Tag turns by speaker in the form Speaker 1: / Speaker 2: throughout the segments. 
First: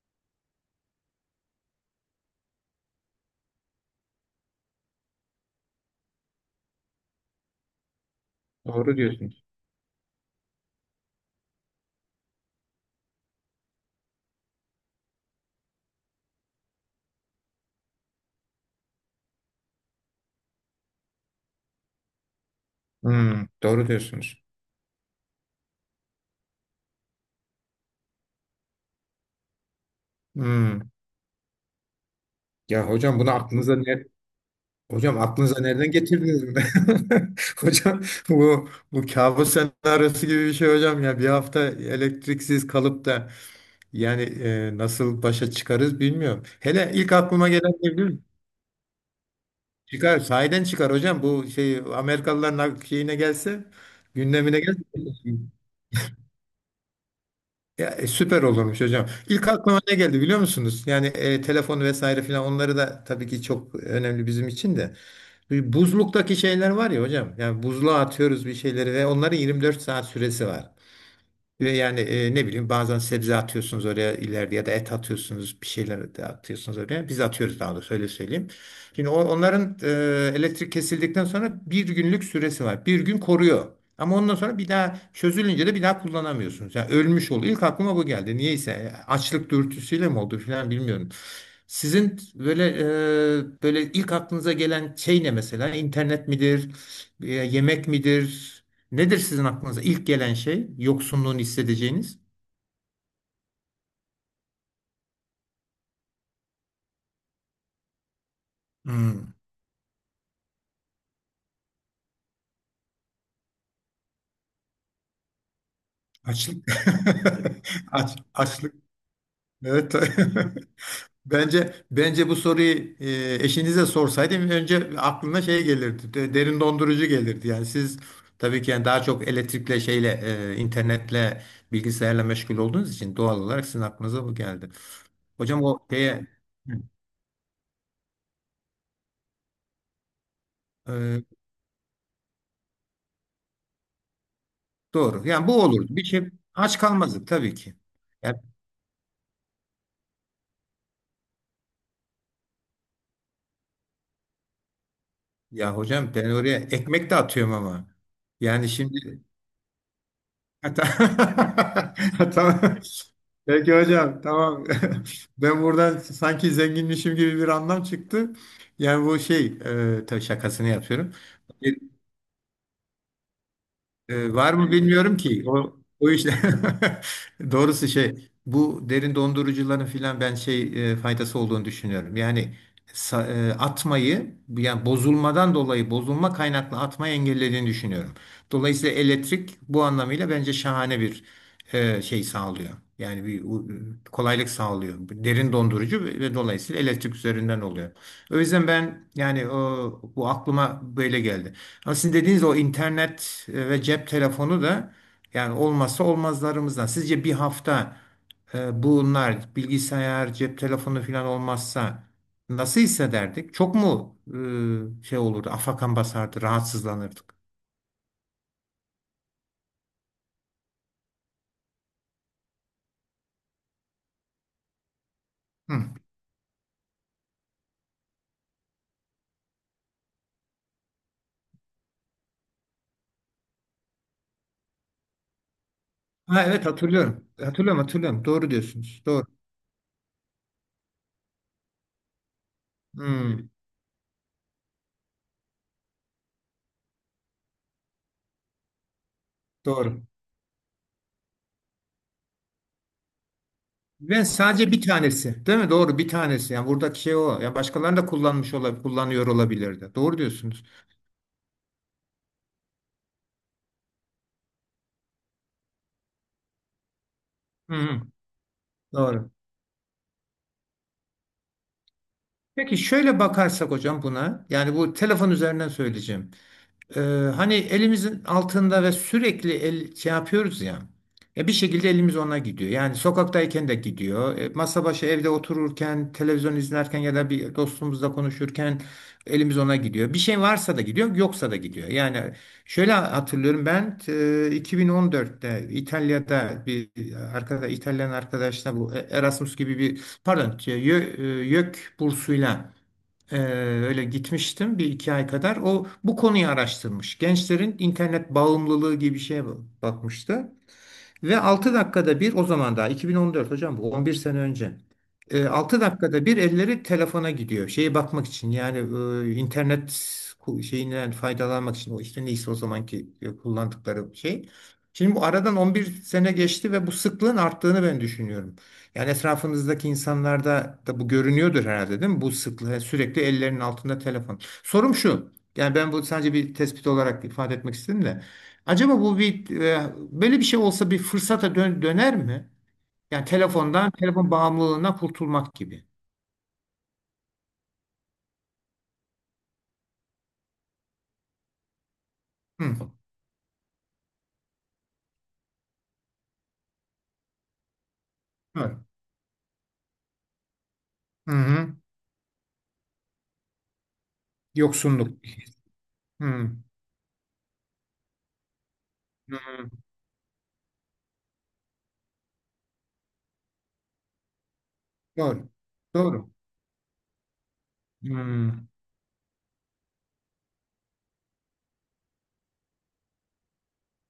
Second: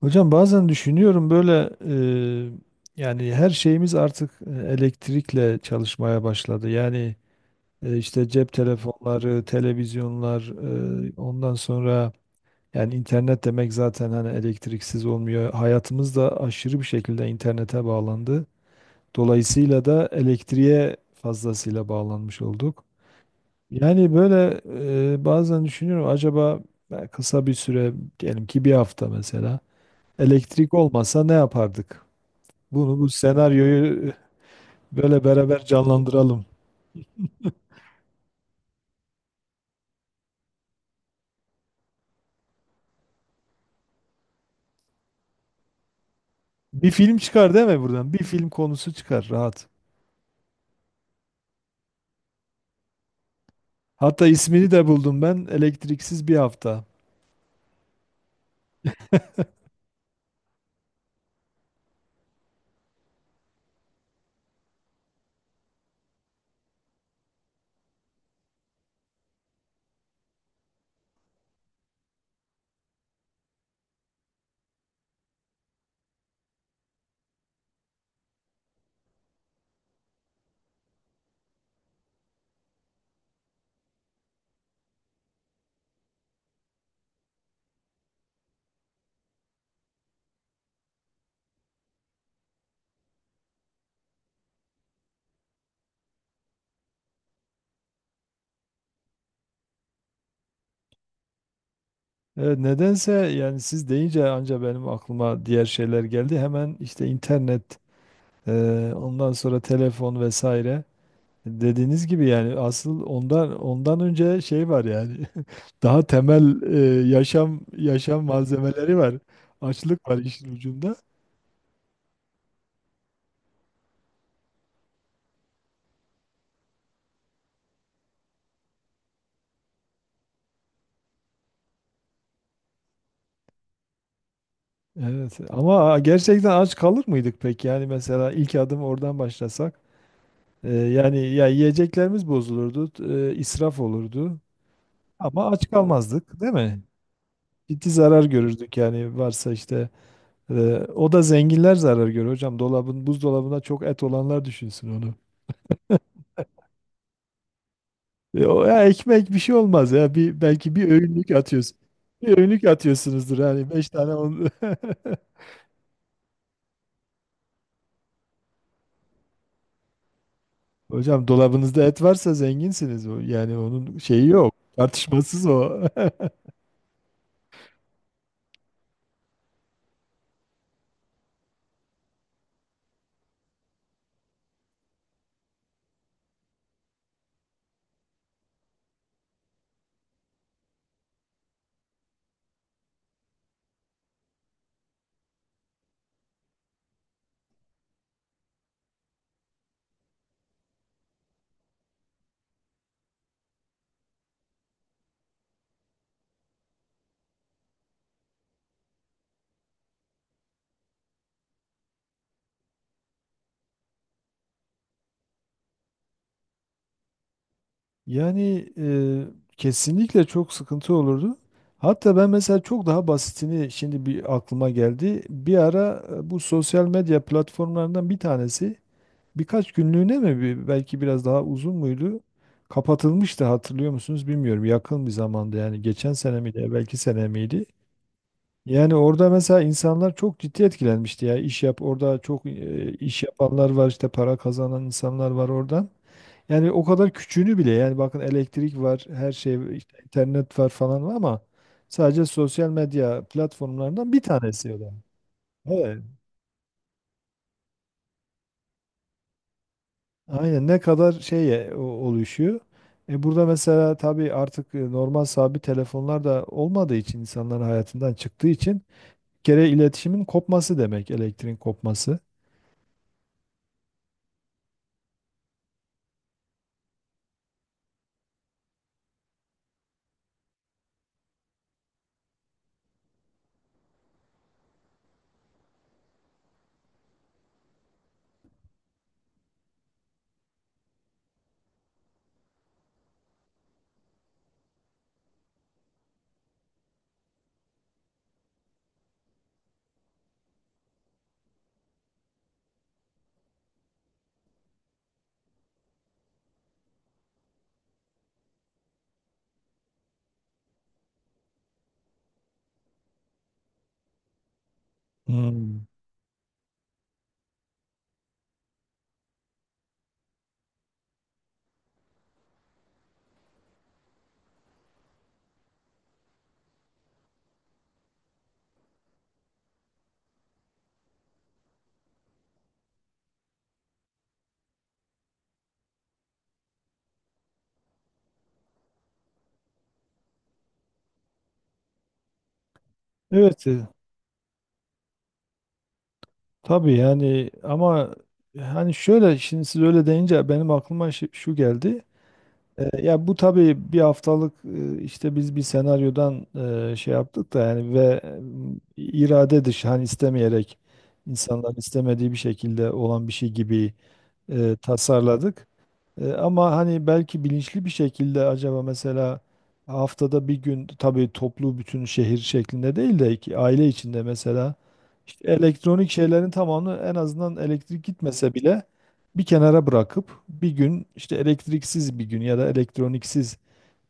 Speaker 1: Hocam bazen düşünüyorum böyle yani her şeyimiz artık elektrikle çalışmaya başladı. Yani işte cep
Speaker 2: Doğru diyorsunuz.
Speaker 1: telefonları, televizyonlar, ondan sonra yani internet demek zaten hani elektriksiz olmuyor. Hayatımız da aşırı bir şekilde internete bağlandı. Dolayısıyla da elektriğe fazlasıyla bağlanmış olduk.
Speaker 2: Hmm, doğru
Speaker 1: Yani
Speaker 2: diyorsunuz.
Speaker 1: böyle bazen düşünüyorum acaba kısa bir süre diyelim ki bir hafta mesela. Elektrik
Speaker 2: Hmm.
Speaker 1: olmasa ne yapardık?
Speaker 2: Ya
Speaker 1: Bunu bu
Speaker 2: hocam bunu aklınıza
Speaker 1: senaryoyu
Speaker 2: hocam
Speaker 1: böyle
Speaker 2: aklınıza
Speaker 1: beraber
Speaker 2: nereden getirdiniz
Speaker 1: canlandıralım.
Speaker 2: mi? Hocam bu kabus senaryosu gibi bir şey hocam, ya bir hafta elektriksiz kalıp da yani nasıl başa çıkarız bilmiyorum.
Speaker 1: Bir
Speaker 2: Hele ilk
Speaker 1: film
Speaker 2: aklıma
Speaker 1: çıkar değil
Speaker 2: gelen
Speaker 1: mi
Speaker 2: ne biliyor
Speaker 1: buradan?
Speaker 2: musun?
Speaker 1: Bir film konusu çıkar rahat.
Speaker 2: Çıkar, sahiden çıkar hocam, bu şey Amerikalıların şeyine gelse,
Speaker 1: Hatta
Speaker 2: gündemine
Speaker 1: ismini
Speaker 2: gelse.
Speaker 1: de buldum ben. Elektriksiz bir hafta.
Speaker 2: Ya, süper olurmuş hocam. İlk aklıma ne geldi biliyor musunuz? Yani telefon vesaire filan, onları da tabii ki çok önemli bizim için de. Bu buzluktaki şeyler var ya hocam. Yani buzluğa atıyoruz bir şeyleri ve onların 24 saat süresi var. Ve yani ne bileyim, bazen sebze atıyorsunuz oraya ileride ya da et atıyorsunuz, bir şeyler de atıyorsunuz oraya. Biz atıyoruz daha doğrusu, öyle söyleyeyim. Şimdi onların elektrik kesildikten sonra bir günlük süresi var. Bir gün koruyor. Ama ondan sonra bir daha çözülünce de bir daha kullanamıyorsunuz. Yani ölmüş oluyor. İlk aklıma bu geldi. Niyeyse açlık dürtüsüyle mi oldu falan bilmiyorum. Sizin böyle böyle ilk aklınıza gelen şey ne mesela? İnternet midir? E, yemek midir? Nedir sizin aklınıza ilk gelen şey? Yoksunluğunu hissedeceğiniz.
Speaker 1: Evet, nedense yani siz deyince anca benim aklıma diğer şeyler geldi. Hemen işte internet, e, ondan
Speaker 2: Hmm,
Speaker 1: sonra telefon vesaire. Dediğiniz gibi yani asıl ondan önce şey var yani. Daha temel
Speaker 2: açlık.
Speaker 1: yaşam yaşam
Speaker 2: Açlık.
Speaker 1: malzemeleri var.
Speaker 2: Evet.
Speaker 1: Açlık var işin ucunda.
Speaker 2: Bence bu soruyu eşinize sorsaydım önce aklına şey gelirdi. Derin dondurucu gelirdi. Yani siz, tabii ki yani daha çok elektrikle şeyle, internetle, bilgisayarla meşgul olduğunuz için doğal olarak sizin aklınıza bu geldi.
Speaker 1: Evet
Speaker 2: Hocam o
Speaker 1: ama
Speaker 2: şeye.
Speaker 1: gerçekten
Speaker 2: Hı.
Speaker 1: aç kalır mıydık peki? Yani mesela ilk adım oradan başlasak
Speaker 2: E,
Speaker 1: yani ya yiyeceklerimiz bozulurdu, israf olurdu
Speaker 2: doğru.
Speaker 1: ama
Speaker 2: Yani bu
Speaker 1: aç
Speaker 2: olur. Bir şey,
Speaker 1: kalmazdık değil
Speaker 2: aç
Speaker 1: mi?
Speaker 2: kalmazdık tabii ki.
Speaker 1: Ciddi zarar görürdük yani varsa işte e, o da zenginler zarar görür hocam. Buzdolabına çok et olanlar düşünsün onu.
Speaker 2: Ya hocam ben oraya ekmek de atıyorum ama.
Speaker 1: E, o
Speaker 2: Yani
Speaker 1: ya
Speaker 2: şimdi
Speaker 1: ekmek bir şey olmaz ya bir belki bir öğünlük atıyorsun. Bir
Speaker 2: tamam.
Speaker 1: öğünlük atıyorsunuzdur yani
Speaker 2: Peki
Speaker 1: beş tane
Speaker 2: hocam,
Speaker 1: on...
Speaker 2: tamam. Ben buradan sanki zenginmişim gibi bir anlam çıktı. Yani bu şey, tabii şakasını yapıyorum.
Speaker 1: Hocam dolabınızda et varsa zenginsiniz. Yani onun şeyi
Speaker 2: Var
Speaker 1: yok.
Speaker 2: mı bilmiyorum ki.
Speaker 1: Tartışmasız o.
Speaker 2: O işte doğrusu şey, bu derin dondurucuların filan ben şey faydası olduğunu düşünüyorum. Yani atmayı, yani bozulmadan dolayı, bozulma kaynaklı atmayı engellediğini düşünüyorum. Dolayısıyla elektrik bu anlamıyla bence şahane bir şey sağlıyor. Yani kolaylık sağlıyor. Derin dondurucu ve dolayısıyla elektrik üzerinden oluyor. O yüzden ben yani bu aklıma böyle geldi. Ama sizin dediğiniz o internet ve cep telefonu da yani olmazsa olmazlarımızdan. Sizce bir hafta bunlar bilgisayar, cep telefonu falan olmazsa nasıl hissederdik? Çok mu şey olurdu, afakan basardı, rahatsızlanırdık?
Speaker 1: Yani kesinlikle çok sıkıntı olurdu. Hatta ben mesela çok daha basitini şimdi bir aklıma geldi. Bir
Speaker 2: Hı.
Speaker 1: ara bu sosyal medya platformlarından bir tanesi birkaç günlüğüne mi belki biraz daha uzun muydu? Kapatılmıştı hatırlıyor musunuz bilmiyorum. Yakın bir zamanda yani geçen sene
Speaker 2: Ha, evet
Speaker 1: miydi, belki
Speaker 2: hatırlıyorum.
Speaker 1: sene miydi?
Speaker 2: Hatırlıyorum, hatırlıyorum. Doğru
Speaker 1: Yani
Speaker 2: diyorsunuz. Doğru.
Speaker 1: orada mesela insanlar çok ciddi etkilenmişti ya. İş yap Orada çok iş
Speaker 2: Hmm,
Speaker 1: yapanlar var işte para kazanan insanlar var oradan. Yani o kadar küçüğünü bile yani bakın elektrik var, her şey var, işte
Speaker 2: doğru.
Speaker 1: internet var falan var ama sadece sosyal medya platformlarından bir
Speaker 2: Ben sadece
Speaker 1: tanesi o
Speaker 2: bir
Speaker 1: da.
Speaker 2: tanesi, değil mi? Doğru,
Speaker 1: Evet.
Speaker 2: bir tanesi. Yani buradaki şey o. Ya başkalarını da kullanmış olabilir, kullanıyor olabilirdi. Doğru diyorsunuz.
Speaker 1: Aynen ne kadar şeye oluşuyor. E burada mesela tabii artık normal sabit telefonlar da olmadığı için insanların
Speaker 2: Hı hı.
Speaker 1: hayatından çıktığı için bir
Speaker 2: Doğru.
Speaker 1: kere iletişimin kopması demek elektriğin kopması.
Speaker 2: Peki şöyle bakarsak hocam buna, yani bu telefon üzerinden söyleyeceğim. Ee, hani elimizin altında ve sürekli el, şey yapıyoruz ya, ya bir şekilde elimiz ona gidiyor. Yani sokaktayken de gidiyor, masa başı evde otururken, televizyon izlerken ya da bir dostumuzla konuşurken elimiz ona gidiyor. Bir şey varsa da gidiyor, yoksa da gidiyor. Yani şöyle hatırlıyorum ben, 2014'te İtalya'da bir İtalyan arkadaşla bu Erasmus gibi bir, pardon, YÖK bursuyla ee, öyle gitmiştim bir iki ay kadar. O bu konuyu araştırmış. Gençlerin internet bağımlılığı gibi bir şeye bakmıştı. Ve 6 dakikada bir, o zaman daha 2014, hocam bu 11 sene önce. E, 6
Speaker 1: Hmm.
Speaker 2: dakikada bir elleri telefona gidiyor. Şeye bakmak için, yani internet şeyinden faydalanmak için, o işte neyse o zamanki kullandıkları şey. Şimdi bu aradan 11 sene geçti ve bu sıklığın arttığını ben düşünüyorum. Yani etrafınızdaki insanlarda da bu görünüyordur herhalde, değil mi? Bu sıklığı, yani sürekli ellerinin altında telefon. Sorum şu. Yani ben bu sadece bir tespit olarak ifade etmek istedim de. Acaba bu bir, böyle bir şey olsa, bir fırsata döner mi? Yani
Speaker 1: Evet,
Speaker 2: telefondan, telefon bağımlılığına kurtulmak gibi.
Speaker 1: tabii yani ama hani şöyle şimdi siz öyle deyince benim aklıma şu geldi.
Speaker 2: Hı.
Speaker 1: E, ya bu tabii bir haftalık işte biz bir senaryodan şey yaptık da yani ve
Speaker 2: Evet.
Speaker 1: irade dışı hani istemeyerek
Speaker 2: Hı
Speaker 1: insanların
Speaker 2: hı.
Speaker 1: istemediği bir şekilde olan bir şey gibi
Speaker 2: Yoksunluk.
Speaker 1: tasarladık. E,
Speaker 2: Hı.
Speaker 1: ama hani belki bilinçli bir şekilde acaba
Speaker 2: Hı.
Speaker 1: mesela haftada bir gün tabii toplu bütün şehir şeklinde değil de ki aile içinde mesela
Speaker 2: Doğru.
Speaker 1: işte elektronik
Speaker 2: Doğru.
Speaker 1: şeylerin tamamını en azından elektrik
Speaker 2: Hı.
Speaker 1: gitmese bile bir kenara bırakıp bir gün işte elektriksiz bir gün ya da elektroniksiz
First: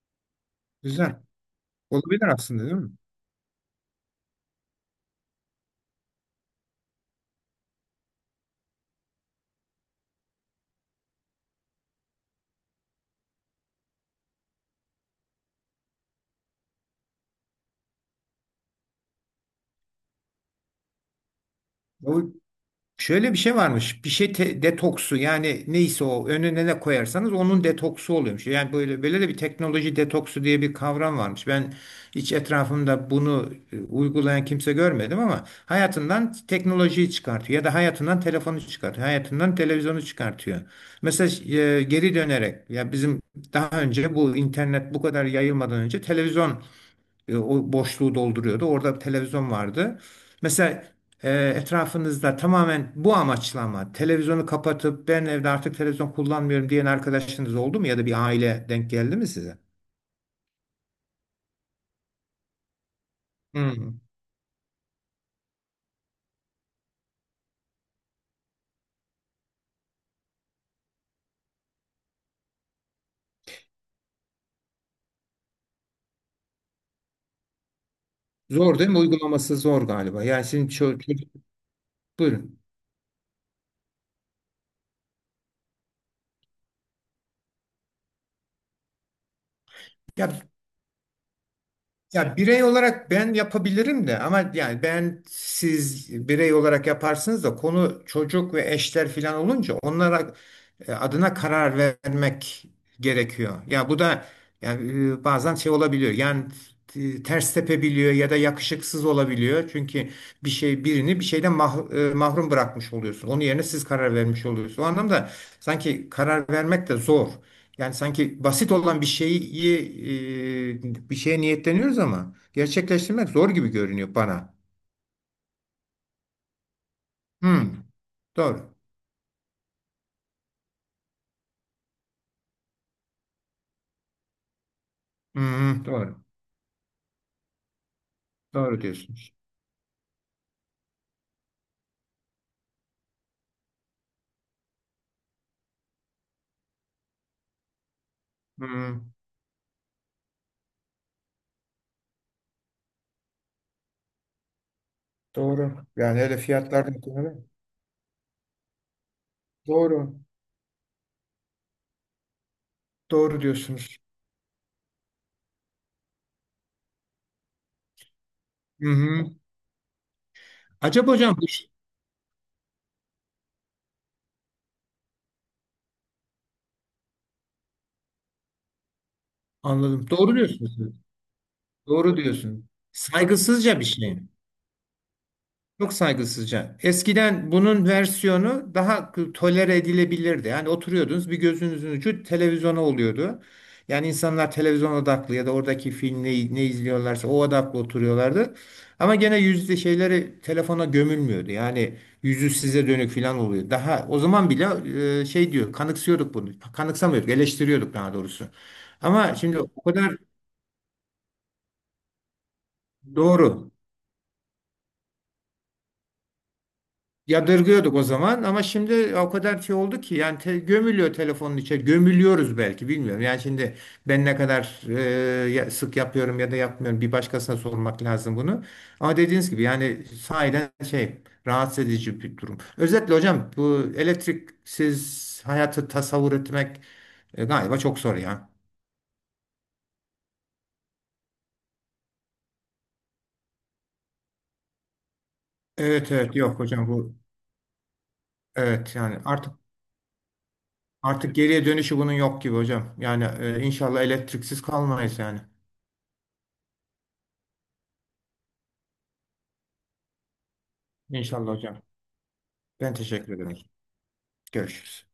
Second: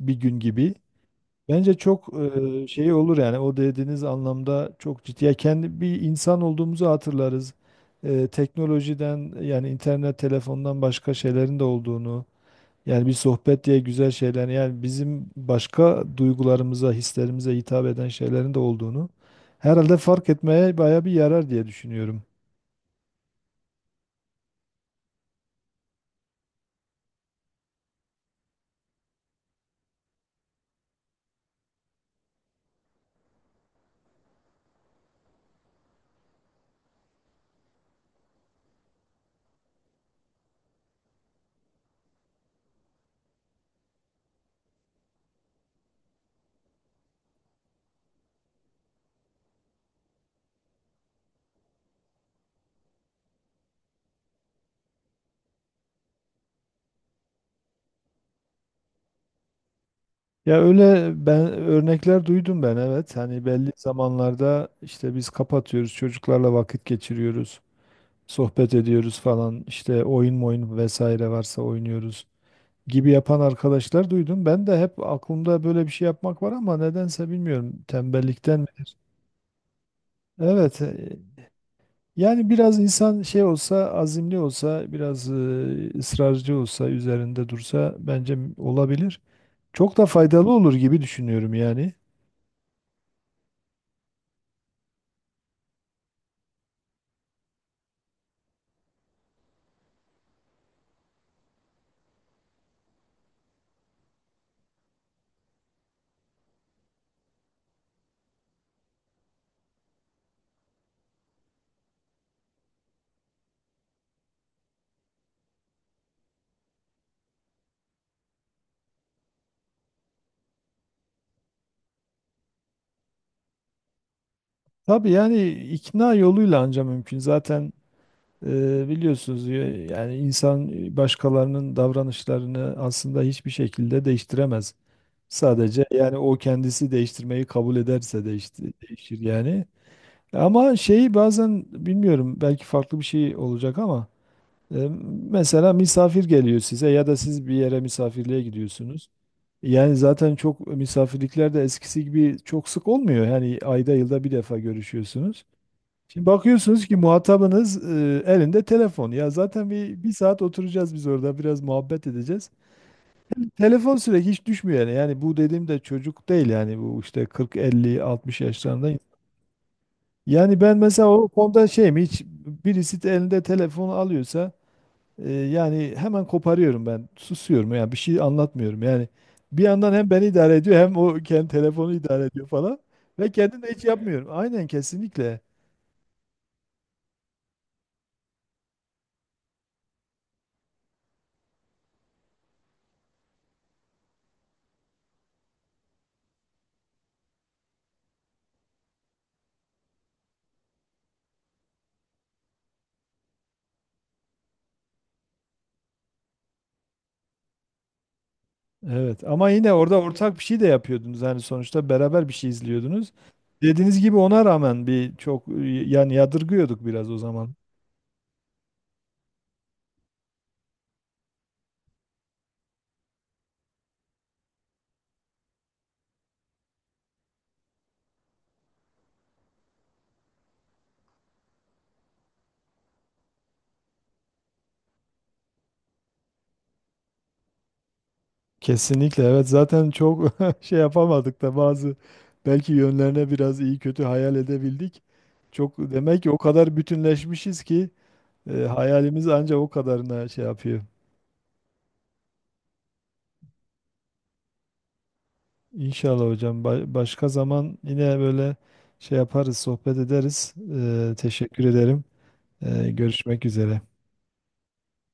Speaker 1: bir gün gibi
Speaker 2: Güzel.
Speaker 1: bence çok
Speaker 2: Olabilir aslında, değil mi?
Speaker 1: şey olur yani o dediğiniz anlamda çok ciddi. Ya kendi bir insan olduğumuzu hatırlarız. E, teknolojiden yani internet telefondan başka şeylerin de olduğunu yani bir sohbet diye güzel şeyler yani bizim başka duygularımıza hislerimize hitap eden şeylerin de olduğunu herhalde fark etmeye baya bir yarar diye düşünüyorum.
Speaker 2: Şöyle bir şey varmış. Bir şey, detoksu, yani neyse o önüne ne koyarsanız onun detoksu oluyormuş. Yani böyle böyle de bir teknoloji detoksu diye bir kavram varmış. Ben hiç etrafımda bunu uygulayan kimse görmedim ama hayatından teknolojiyi çıkartıyor ya da hayatından telefonu çıkartıyor, hayatından televizyonu çıkartıyor. Mesela geri dönerek, ya bizim daha önce, bu internet bu kadar yayılmadan önce televizyon o boşluğu dolduruyordu. Orada bir televizyon vardı. Mesela e, etrafınızda tamamen bu amaçla, ama televizyonu kapatıp ben evde artık televizyon kullanmıyorum diyen arkadaşınız oldu mu ya da bir aile denk geldi mi size?
Speaker 1: Ya öyle ben örnekler duydum ben evet. Hani belli
Speaker 2: Hmm.
Speaker 1: zamanlarda işte biz kapatıyoruz, çocuklarla vakit geçiriyoruz, sohbet ediyoruz falan. İşte oyun vesaire varsa oynuyoruz gibi yapan arkadaşlar duydum. Ben de hep aklımda böyle bir şey yapmak var ama nedense bilmiyorum tembellikten
Speaker 2: Zor değil
Speaker 1: midir?
Speaker 2: mi? Uygulaması zor galiba. Yani sizin
Speaker 1: Evet.
Speaker 2: çocuk,
Speaker 1: Yani
Speaker 2: buyurun.
Speaker 1: biraz insan şey olsa, azimli olsa, biraz ısrarcı olsa, üzerinde dursa bence olabilir. Çok da
Speaker 2: Ya.
Speaker 1: faydalı olur gibi düşünüyorum yani.
Speaker 2: Ya birey olarak ben yapabilirim de, ama yani ben, siz birey olarak yaparsınız da konu çocuk ve eşler filan olunca onlara adına karar vermek gerekiyor. Ya bu da yani bazen şey olabiliyor. Yani ters tepebiliyor ya da yakışıksız olabiliyor. Çünkü bir şey, birini bir şeyden mahrum bırakmış oluyorsun. Onun yerine siz karar vermiş oluyorsunuz. O anlamda sanki karar vermek de zor. Yani sanki basit olan bir şeyi, bir şeye niyetleniyoruz ama gerçekleştirmek zor gibi görünüyor bana.
Speaker 1: Tabii yani ikna yoluyla anca mümkün. Zaten
Speaker 2: Hmm, doğru.
Speaker 1: biliyorsunuz yani insan başkalarının davranışlarını aslında hiçbir şekilde değiştiremez. Sadece
Speaker 2: Hmm,
Speaker 1: yani
Speaker 2: doğru.
Speaker 1: o kendisi değiştirmeyi kabul ederse
Speaker 2: Doğru
Speaker 1: değişir
Speaker 2: diyorsunuz.
Speaker 1: yani. Ama şeyi bazen bilmiyorum belki farklı bir şey olacak ama e, mesela misafir geliyor size ya da siz bir yere misafirliğe gidiyorsunuz.
Speaker 2: Hmm,
Speaker 1: Yani zaten çok misafirlikler de eskisi gibi çok sık olmuyor. Yani ayda yılda bir defa görüşüyorsunuz.
Speaker 2: doğru. Yani
Speaker 1: Şimdi
Speaker 2: öyle
Speaker 1: bakıyorsunuz ki
Speaker 2: fiyatlardan sonra.
Speaker 1: muhatabınız elinde telefon. Ya zaten bir
Speaker 2: Doğru.
Speaker 1: saat oturacağız biz orada biraz muhabbet edeceğiz.
Speaker 2: Doğru
Speaker 1: Telefon
Speaker 2: diyorsunuz.
Speaker 1: sürekli hiç düşmüyor yani. Yani bu dediğim de çocuk değil yani bu işte 40, 50, 60
Speaker 2: Hı
Speaker 1: yaşlarında.
Speaker 2: hı.
Speaker 1: Yani ben mesela
Speaker 2: Acaba
Speaker 1: o
Speaker 2: hocam bu,
Speaker 1: konuda şeyim hiç birisi de elinde telefonu alıyorsa yani hemen koparıyorum ben. Susuyorum yani bir şey anlatmıyorum yani. Bir yandan hem
Speaker 2: anladım.
Speaker 1: beni
Speaker 2: Doğru
Speaker 1: idare ediyor
Speaker 2: diyorsunuz.
Speaker 1: hem o kendi telefonu
Speaker 2: Doğru
Speaker 1: idare ediyor
Speaker 2: diyorsunuz.
Speaker 1: falan. Ve kendim de
Speaker 2: Saygısızca
Speaker 1: hiç
Speaker 2: bir şey.
Speaker 1: yapmıyorum. Aynen kesinlikle.
Speaker 2: Çok saygısızca. Eskiden bunun versiyonu daha tolere edilebilirdi. Yani oturuyordunuz, bir gözünüzün ucu televizyona oluyordu. Yani insanlar televizyon odaklı ya da oradaki film ne, ne izliyorlarsa o odaklı oturuyorlardı. Ama gene yüzde şeyleri telefona gömülmüyordu. Yani yüzü size dönük falan oluyor. Daha o zaman bile şey diyor, kanıksıyorduk bunu. Kanıksamıyorduk, eleştiriyorduk daha doğrusu.
Speaker 1: Evet
Speaker 2: Ama
Speaker 1: ama
Speaker 2: şimdi
Speaker 1: yine
Speaker 2: o
Speaker 1: orada
Speaker 2: kadar,
Speaker 1: ortak bir şey de yapıyordunuz yani sonuçta beraber bir şey izliyordunuz.
Speaker 2: doğru.
Speaker 1: Dediğiniz gibi ona rağmen bir çok yani yadırgıyorduk biraz o zaman.
Speaker 2: Yadırgıyorduk o zaman, ama şimdi o kadar şey oldu ki, yani gömülüyor, telefonun içe gömülüyoruz belki, bilmiyorum. Yani şimdi ben ne kadar sık yapıyorum ya da yapmıyorum, bir başkasına sormak lazım bunu. Ama dediğiniz gibi yani sahiden şey, rahatsız edici bir durum. Özetle hocam, bu elektriksiz hayatı tasavvur etmek galiba çok zor ya.
Speaker 1: Kesinlikle evet zaten çok şey yapamadık da bazı belki yönlerine biraz iyi kötü hayal edebildik. Çok
Speaker 2: Evet
Speaker 1: demek ki
Speaker 2: evet,
Speaker 1: o
Speaker 2: yok
Speaker 1: kadar
Speaker 2: hocam bu,
Speaker 1: bütünleşmişiz ki
Speaker 2: evet yani
Speaker 1: hayalimiz
Speaker 2: artık,
Speaker 1: ancak o kadarına şey yapıyor.
Speaker 2: artık geriye dönüşü bunun yok gibi hocam. Yani inşallah elektriksiz kalmayız yani.
Speaker 1: İnşallah hocam başka zaman yine böyle şey yaparız sohbet ederiz. E,
Speaker 2: İnşallah
Speaker 1: teşekkür
Speaker 2: hocam.
Speaker 1: ederim. E,
Speaker 2: Ben teşekkür
Speaker 1: görüşmek
Speaker 2: ederim.
Speaker 1: üzere.
Speaker 2: Görüşürüz.